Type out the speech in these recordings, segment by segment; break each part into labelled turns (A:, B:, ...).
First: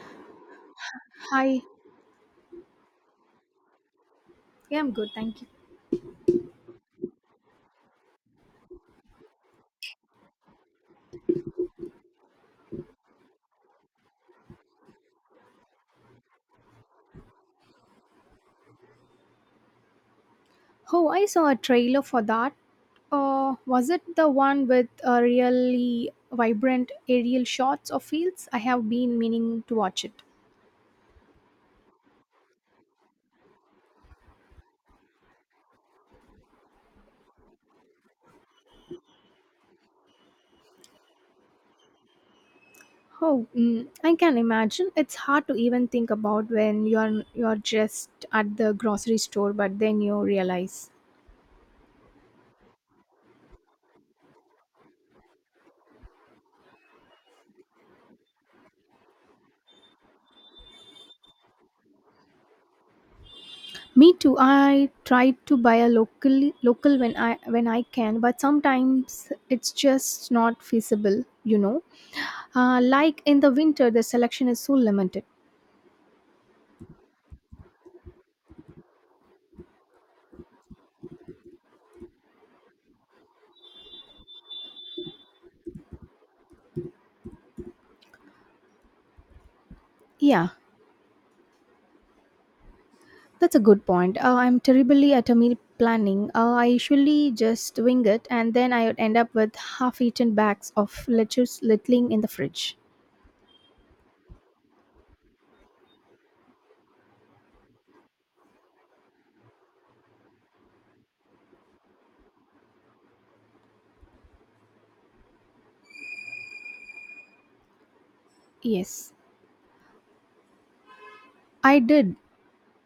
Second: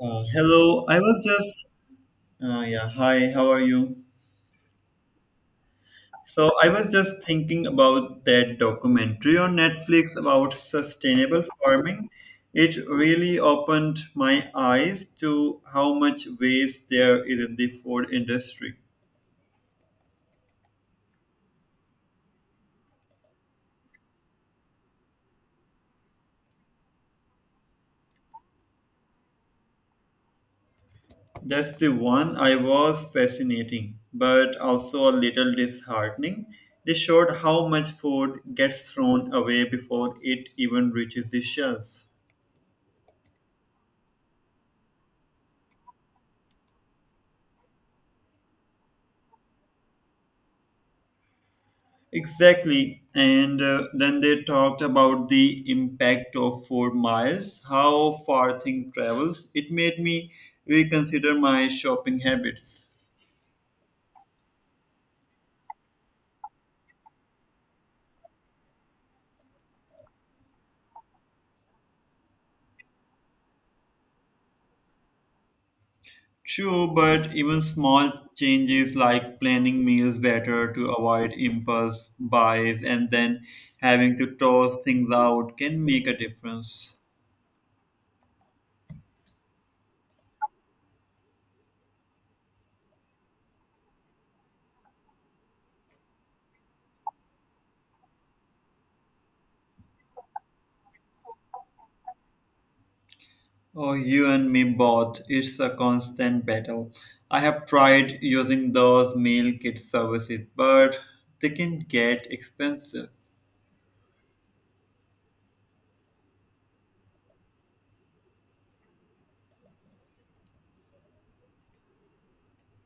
A: Hello, I was
B: Hi,
A: just, yeah, hi, how are you?
B: yeah, I'm good, thank you.
A: So, I was just thinking about that documentary on Netflix about sustainable farming. It really opened my eyes to how much waste there is in the food industry.
B: Oh, I saw a trailer for that. Was it the one with really vibrant aerial shots of fields? I have been meaning to watch it.
A: That's the one I was fascinating, but also a little disheartening. They showed how much food gets thrown away before it even reaches the shelves.
B: Oh, mm, I can imagine. It's hard to even think about when you're just at the grocery store, but then you realize.
A: Exactly. And then they talked about the impact of 4 miles, how far thing travels. It made me reconsider my shopping habits.
B: Me too. I try to buy a local when I can, but sometimes it's just not feasible. Like in the winter, the selection is so limited.
A: True, but even small changes like planning meals better to avoid impulse buys and then having to toss things out can make a difference.
B: Yeah, that's a good point. I'm terribly at a meal planning. I usually just wing it and then I would end up with half eaten bags of lettuce littling in the fridge.
A: Oh, you and me both. It's a constant battle. I have tried using those meal kit services, but they can get expensive.
B: Yes, I did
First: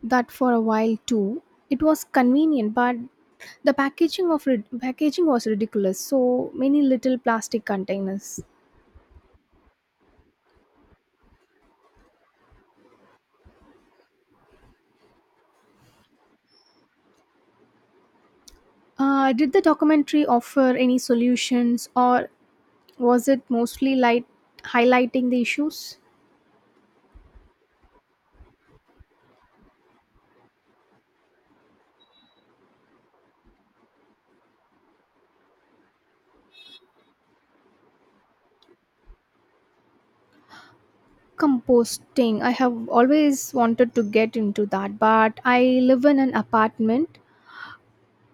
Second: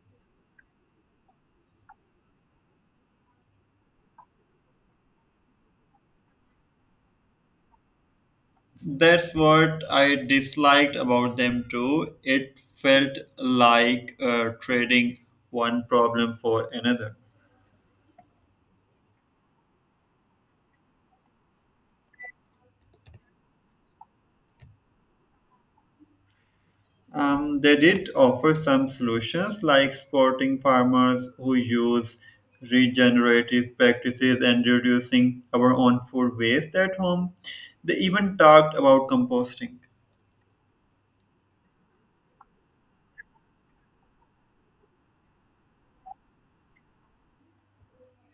B: that for a while too. It was convenient, but the packaging of packaging was ridiculous. So many little plastic containers.
A: That's what I disliked about them too. It felt like trading one problem for another.
B: Did the documentary offer any solutions, or was it mostly light highlighting the issues?
A: They did offer some solutions like supporting farmers who use regenerative practices and reducing our own food waste at home. They even talked about composting.
B: Composting, I have always wanted to get into that, but I live in an apartment.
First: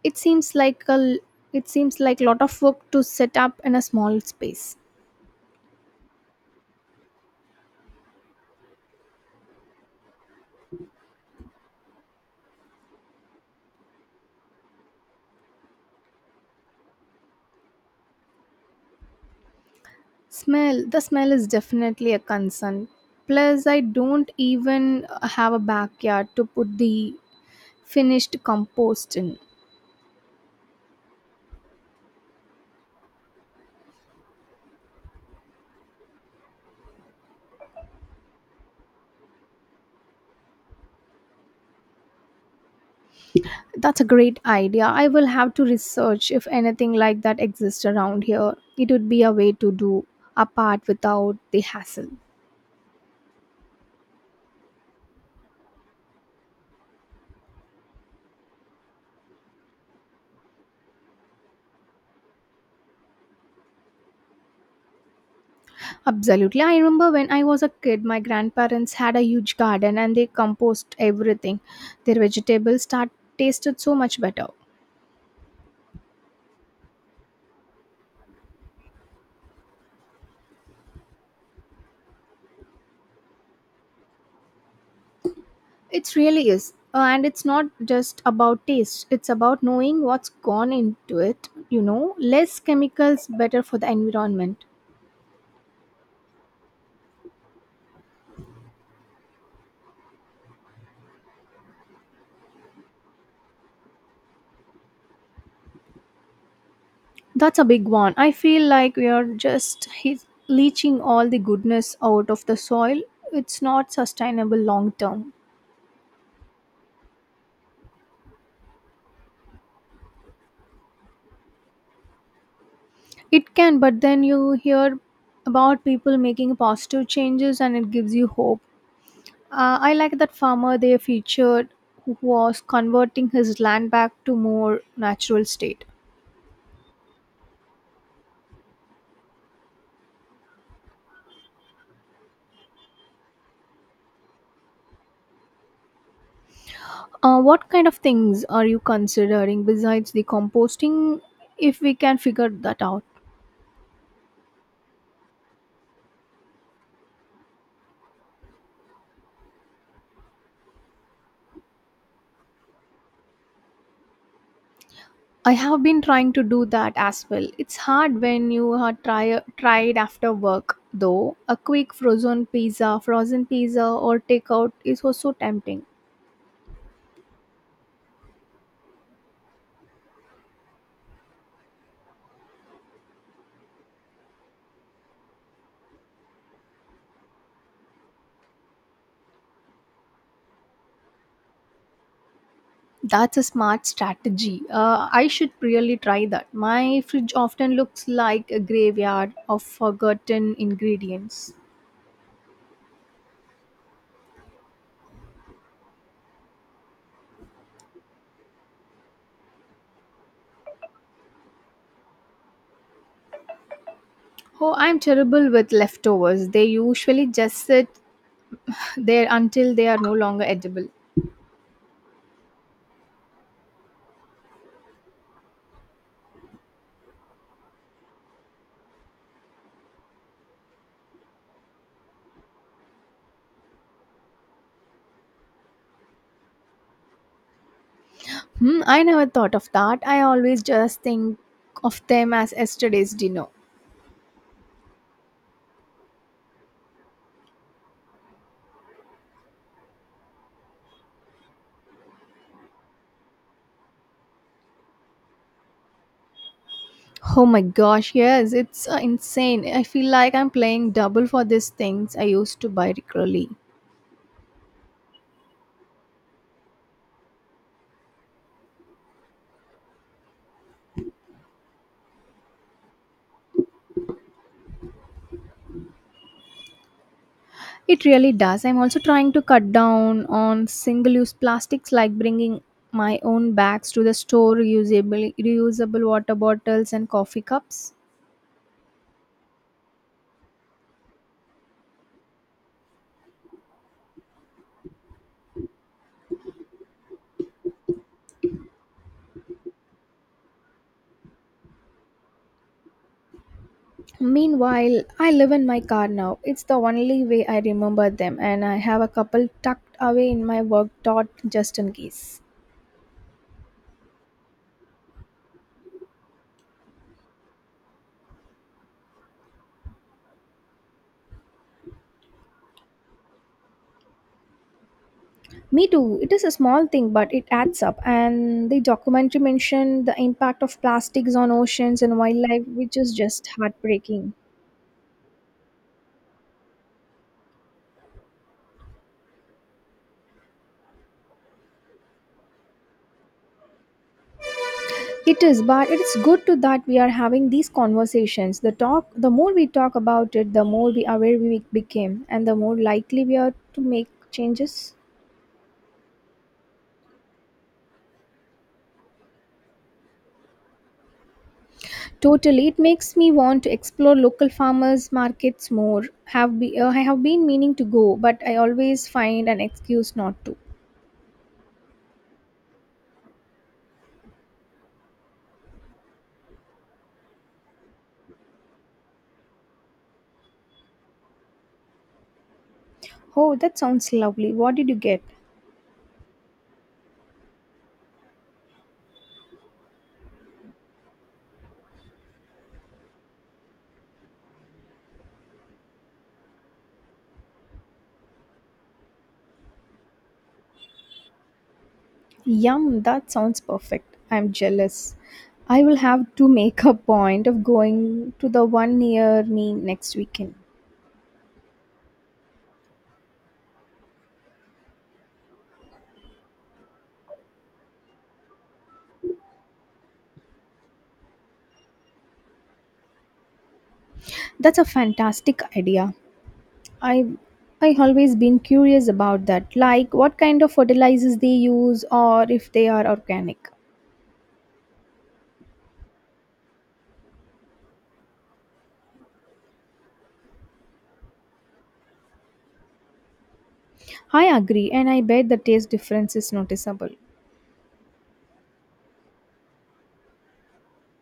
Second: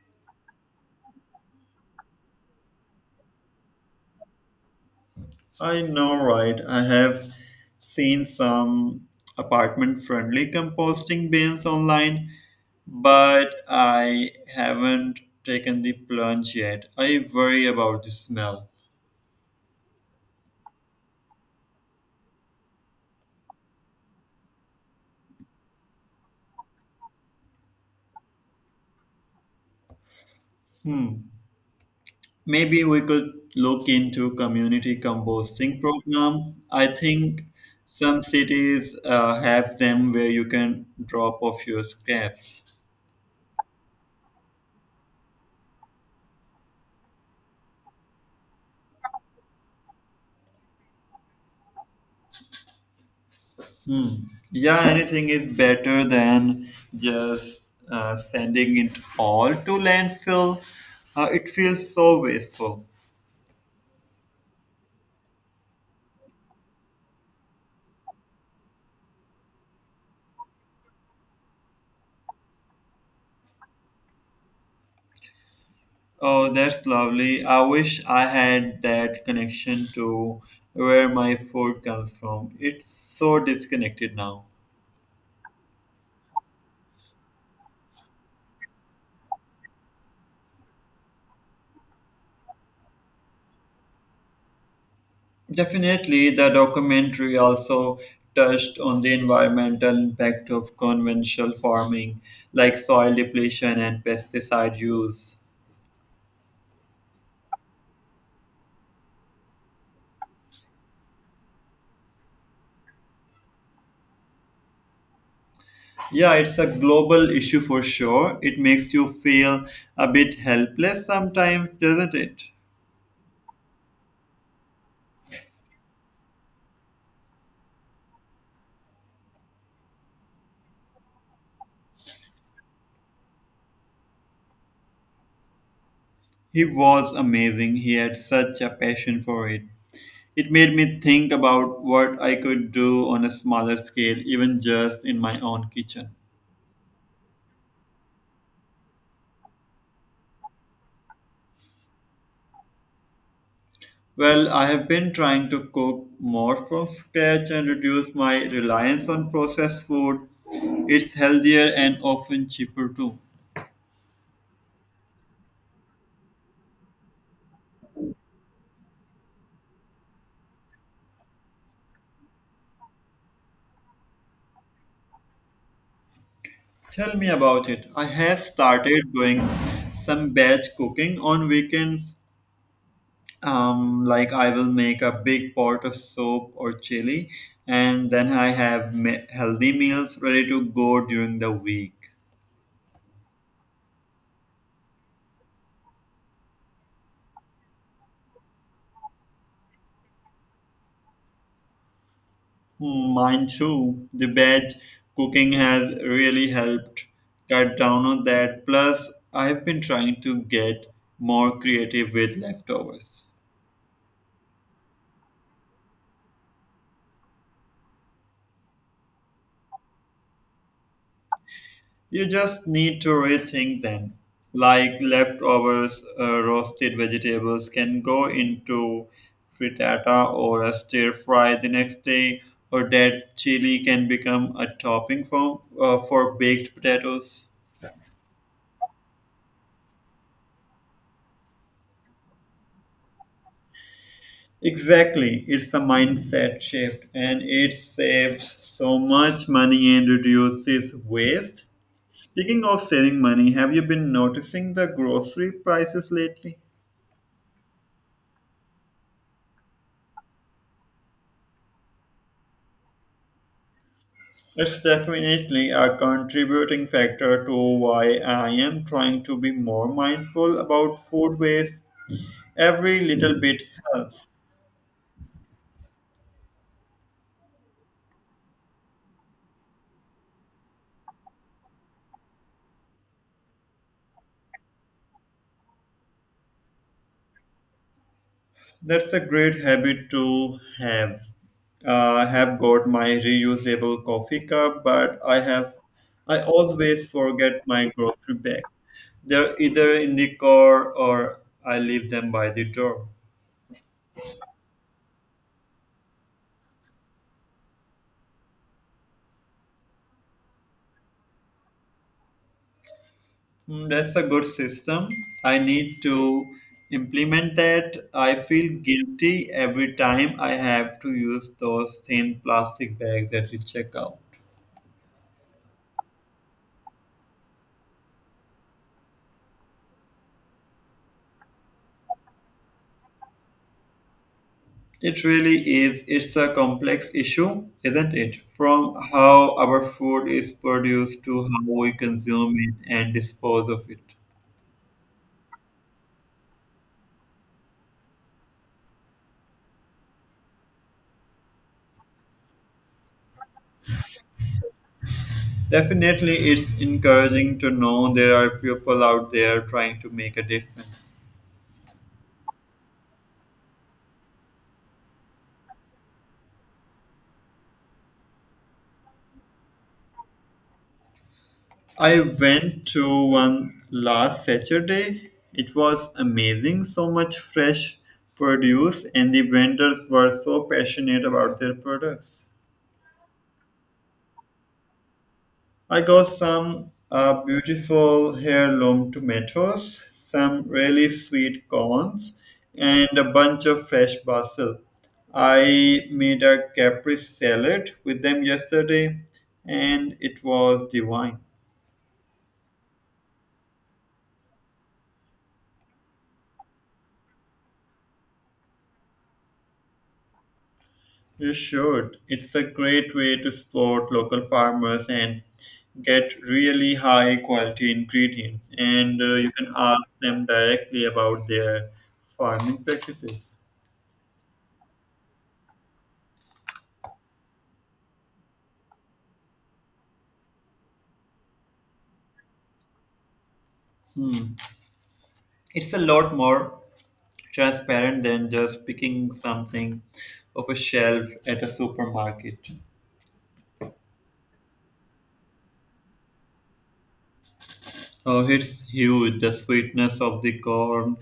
B: it seems like a l- it seems like lot of work to set up in a small space.
A: I know, right? I have seen some apartment friendly composting bins online, but I haven't taken the plunge yet. I worry about the smell.
B: Smell The smell is definitely a concern. Plus I don't even have a backyard to put the finished compost in.
A: Hmm. Maybe we could look into community composting program. I think some cities have them where you can drop off your scraps.
B: That's a great idea. I will have to research if anything like that exists around here. It would be a way to do apart without the hassle.
A: Hmm. Yeah, anything is better than just sending it all to landfill. It feels so wasteful.
B: Absolutely. I remember when I was a kid, my grandparents had a huge garden and they compost everything. Their vegetables start tasted so much better.
A: Oh, that's lovely. I wish I had that connection to where my food comes from. It's so disconnected now.
B: It really is. And it's not just about taste, it's about knowing what's gone into it, you know, less chemicals better for the environment.
A: Definitely, the documentary also touched on the environmental impact of conventional farming, like soil depletion and pesticide use.
B: That's a big one. I feel like we are just leaching all the goodness out of the soil. It's not sustainable long term.
A: Yeah, it's a global issue for sure. It makes you feel a bit helpless sometimes, doesn't it?
B: It can, but then you hear about people making positive changes and it gives you hope. I like that farmer they featured who was converting his land back to more natural state.
A: He was amazing. He had such a passion for it. It made me think about what I could do on a smaller scale, even just in my own kitchen.
B: What kind of things are you considering besides the composting if we can figure that out?
A: Well, I have been trying to cook more from scratch and reduce my reliance on processed food. It's healthier and often cheaper too.
B: I have been trying to do that as well. It's hard when you are tried after work though. A quick frozen pizza or takeout is also tempting.
A: Tell me about it. I have started doing some batch cooking on weekends. Like I will make a big pot of soup or chili, and then I have healthy meals ready to go during the week.
B: That's a smart strategy. I should really try that. My fridge often looks like a graveyard of forgotten ingredients.
A: Mine too. The veg cooking has really helped cut down on that. Plus, I've been trying to get more creative with leftovers.
B: Oh, I'm terrible with leftovers. They usually just sit there until they are no longer edible.
A: You just need to rethink them. Like leftovers, roasted vegetables can go into frittata or a stir fry the next day, or that chili can become a topping for baked potatoes.
B: Hmm, I never thought of that. I always just think of them as yesterday's dinner.
A: Exactly. It's a mindset shift and it saves so much money and reduces waste. Speaking of saving money, have you been noticing the grocery prices lately?
B: Oh my gosh, yes, it's insane. I feel like I'm playing double for these things I used to buy regularly.
A: It's definitely a contributing factor to why I am trying to be more mindful about food waste. Every little bit helps.
B: It really does. I'm also trying to cut down on single use plastics like bringing my own bags to the store, reusable water bottles, and coffee cups.
A: That's a great habit to have. I have got my reusable coffee cup, but I always forget my grocery bag. They're either in the car or I leave them by the door.
B: Meanwhile, I live in my car now. It's the only way I remember them, and I have a couple tucked away in my work dot just in case.
A: Mm, that's a good system. I need to implement that. I feel guilty every time I have to use those thin plastic bags at the checkout.
B: Me too. It is a small thing, but it adds up. And the documentary mentioned the impact of plastics on oceans and wildlife, which is just heartbreaking.
A: It really is. It's a complex issue, isn't it? From how our food is produced to how we consume it and dispose of it.
B: It is, but it is good to that we are having these conversations. The talk, the more we talk about it, the more we aware we became, and the more likely we are to make changes.
A: Definitely, it's encouraging to know there are people out there trying to make a difference.
B: Totally, it makes me want to explore local farmers markets more. I have been meaning to go, but I always find an excuse not to.
A: I went to one last Saturday. It was amazing, so much fresh produce, and the vendors were so passionate about their products.
B: Oh, that sounds lovely. What did you get?
A: I got some beautiful heirloom tomatoes, some really sweet corns, and a bunch of fresh basil. I made a Capri salad with them yesterday, and it was divine.
B: Yum, that sounds perfect. I'm jealous. I will have to make a point of going to the one near me next weekend.
A: You should. It's a great way to support local farmers and get really high quality ingredients. And you can ask them directly about their farming practices.
B: That's a fantastic idea. I I always been curious about that. Like what kind of fertilizers they use or if they are organic.
A: Hmm. It's a lot more transparent than just picking something off a shelf at a supermarket.
B: I agree and I bet the taste difference is noticeable.
A: Oh, it's huge. The sweetness of the corn,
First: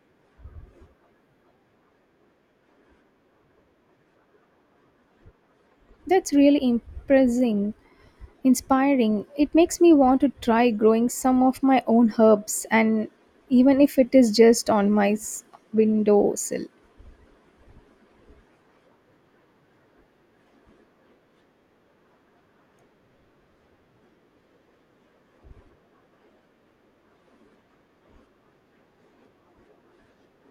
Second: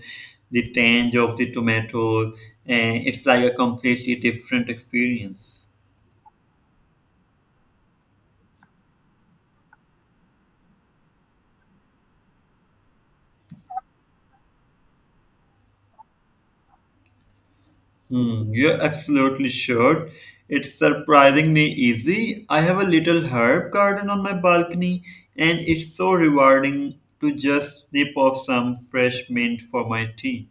A: the tange of the tomatoes, and it's like a completely different experience.
B: That's really inspiring. It makes me want to try growing some of my own herbs and even if it is just on windowsill.
A: Hmm, you're absolutely sure. It's surprisingly easy. I have a little herb garden on my balcony, and it's so rewarding to just snip off some fresh mint for my tea.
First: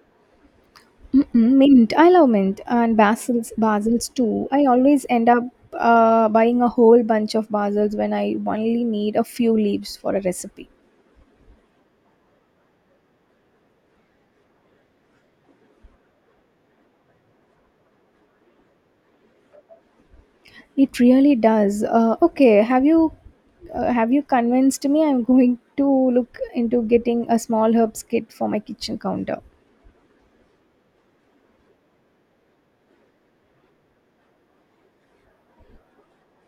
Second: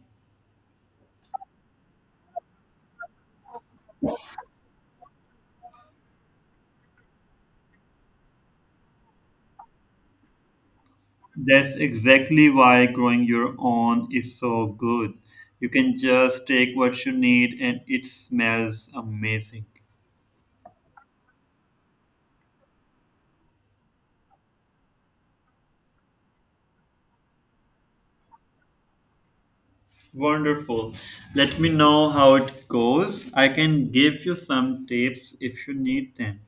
B: Mm-mm, mint. I love mint and basils, basils too. I always end up buying a whole bunch of basils when I only need a few leaves for a recipe.
A: That's exactly why growing your own is so good. You can just take what you need and it smells amazing.
B: It really does. Okay, have you convinced me? I'm going to look into getting a small herbs kit for my kitchen counter.
A: Wonderful. Let me know how it goes. I can give you some tips if you need them.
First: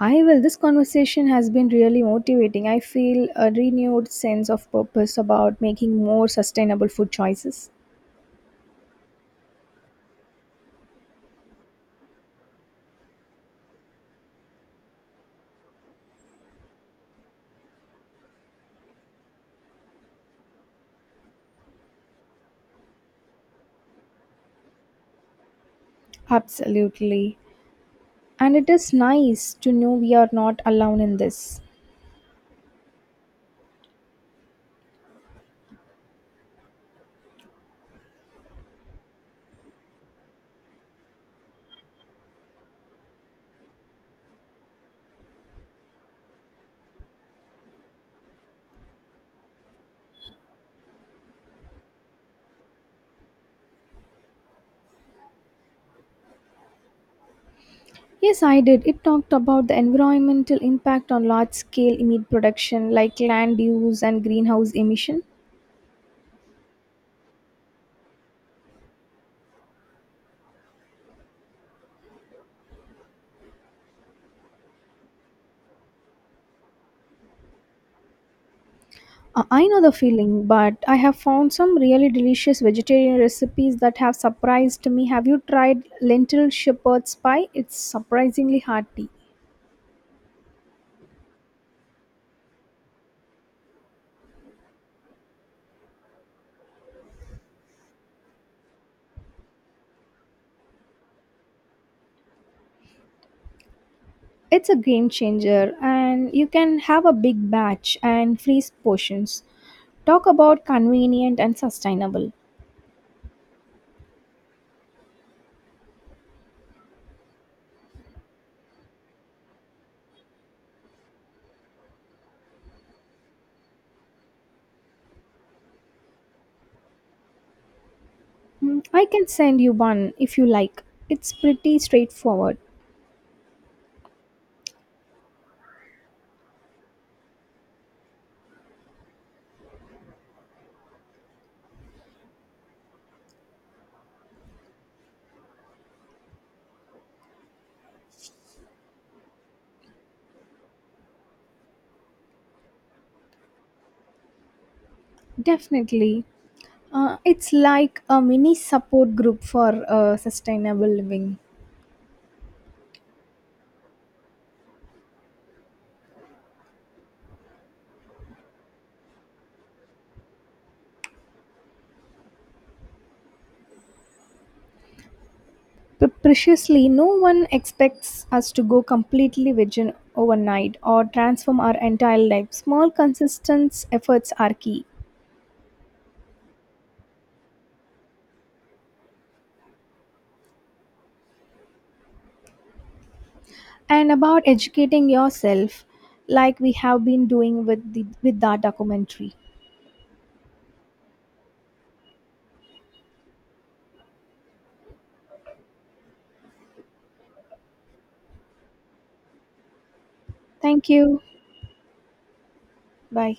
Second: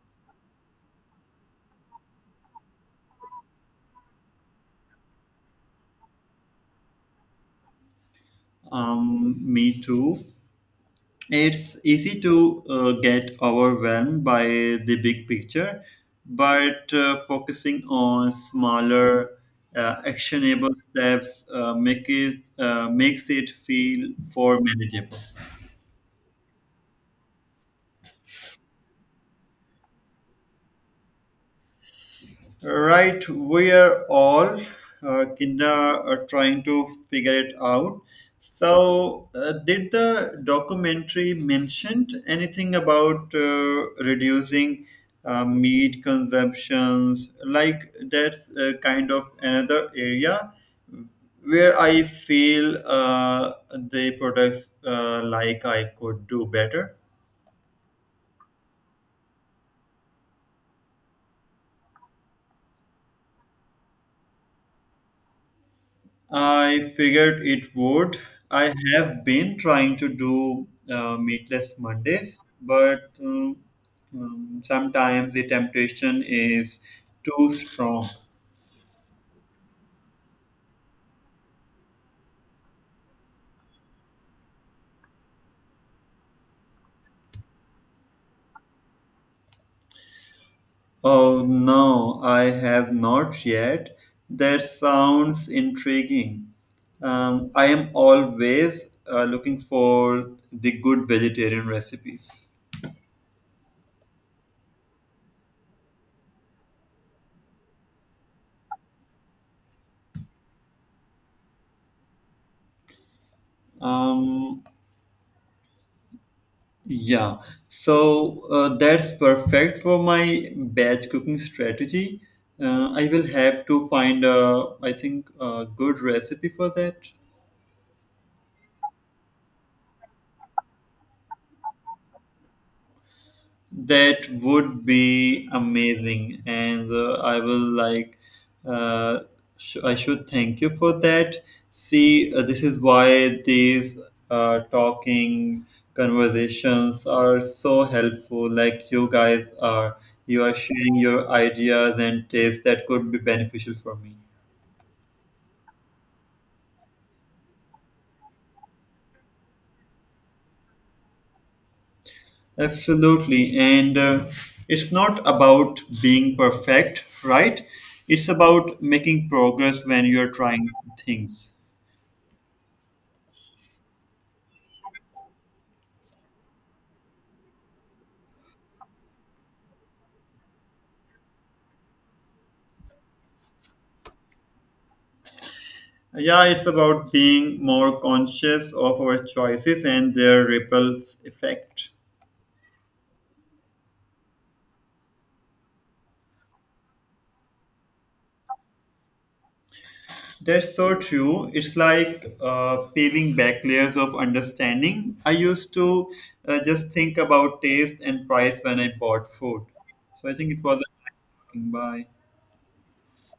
B: I will. This conversation has been really motivating. I feel a renewed sense of purpose about making more sustainable food choices.
A: Me too. It's easy to get overwhelmed by the big picture, but focusing on smaller, actionable steps makes it feel more manageable.
B: Absolutely. And it is nice to know we are not alone in this.
A: Right, we are all kinda trying to figure it out. So, did the documentary mention anything about reducing meat consumptions? Like that's kind of another area where I feel the products like I could do better.
B: Yes, I did. It talked about the environmental impact on large scale meat production, like land use and greenhouse emission.
A: I figured it would. I have been trying to do meatless Mondays, but sometimes the temptation is too strong.
B: I know the feeling, but I have found some really delicious vegetarian recipes that have surprised me. Have you tried lentil shepherd's pie? It's surprisingly hearty.
A: Oh no, I have not yet. That sounds intriguing. I am always looking for the good vegetarian recipes.
B: It's a game changer, and you can have a big batch and freeze portions. Talk about convenient and sustainable.
A: Um, Yeah, so that's perfect for my batch cooking strategy. I will have to find I think, a good recipe for that.
B: Mm, I can send you one if you like. It's pretty straightforward.
A: That would be amazing, and I will like. Uh, I should thank you for that. See, this is why these talking conversations are so helpful. Like you are sharing your ideas and tips that could be beneficial for me.
B: Definitely. It's like a mini support group for sustainable living.
A: Absolutely, and it's not about being perfect, right? It's about making progress when you're trying things.
B: But preciously, no one expects us to go completely vegan overnight or transform our entire life. Small, consistent efforts are key.
A: Yeah, it's about being more conscious of our choices and their ripples effect.
B: And about educating yourself, like we have been doing with the with that documentary.
A: That's so true. It's like peeling back layers of understanding. I used to just think about taste and price when I bought food. So I think it was
B: Thank you.
A: a bye.
B: Bye.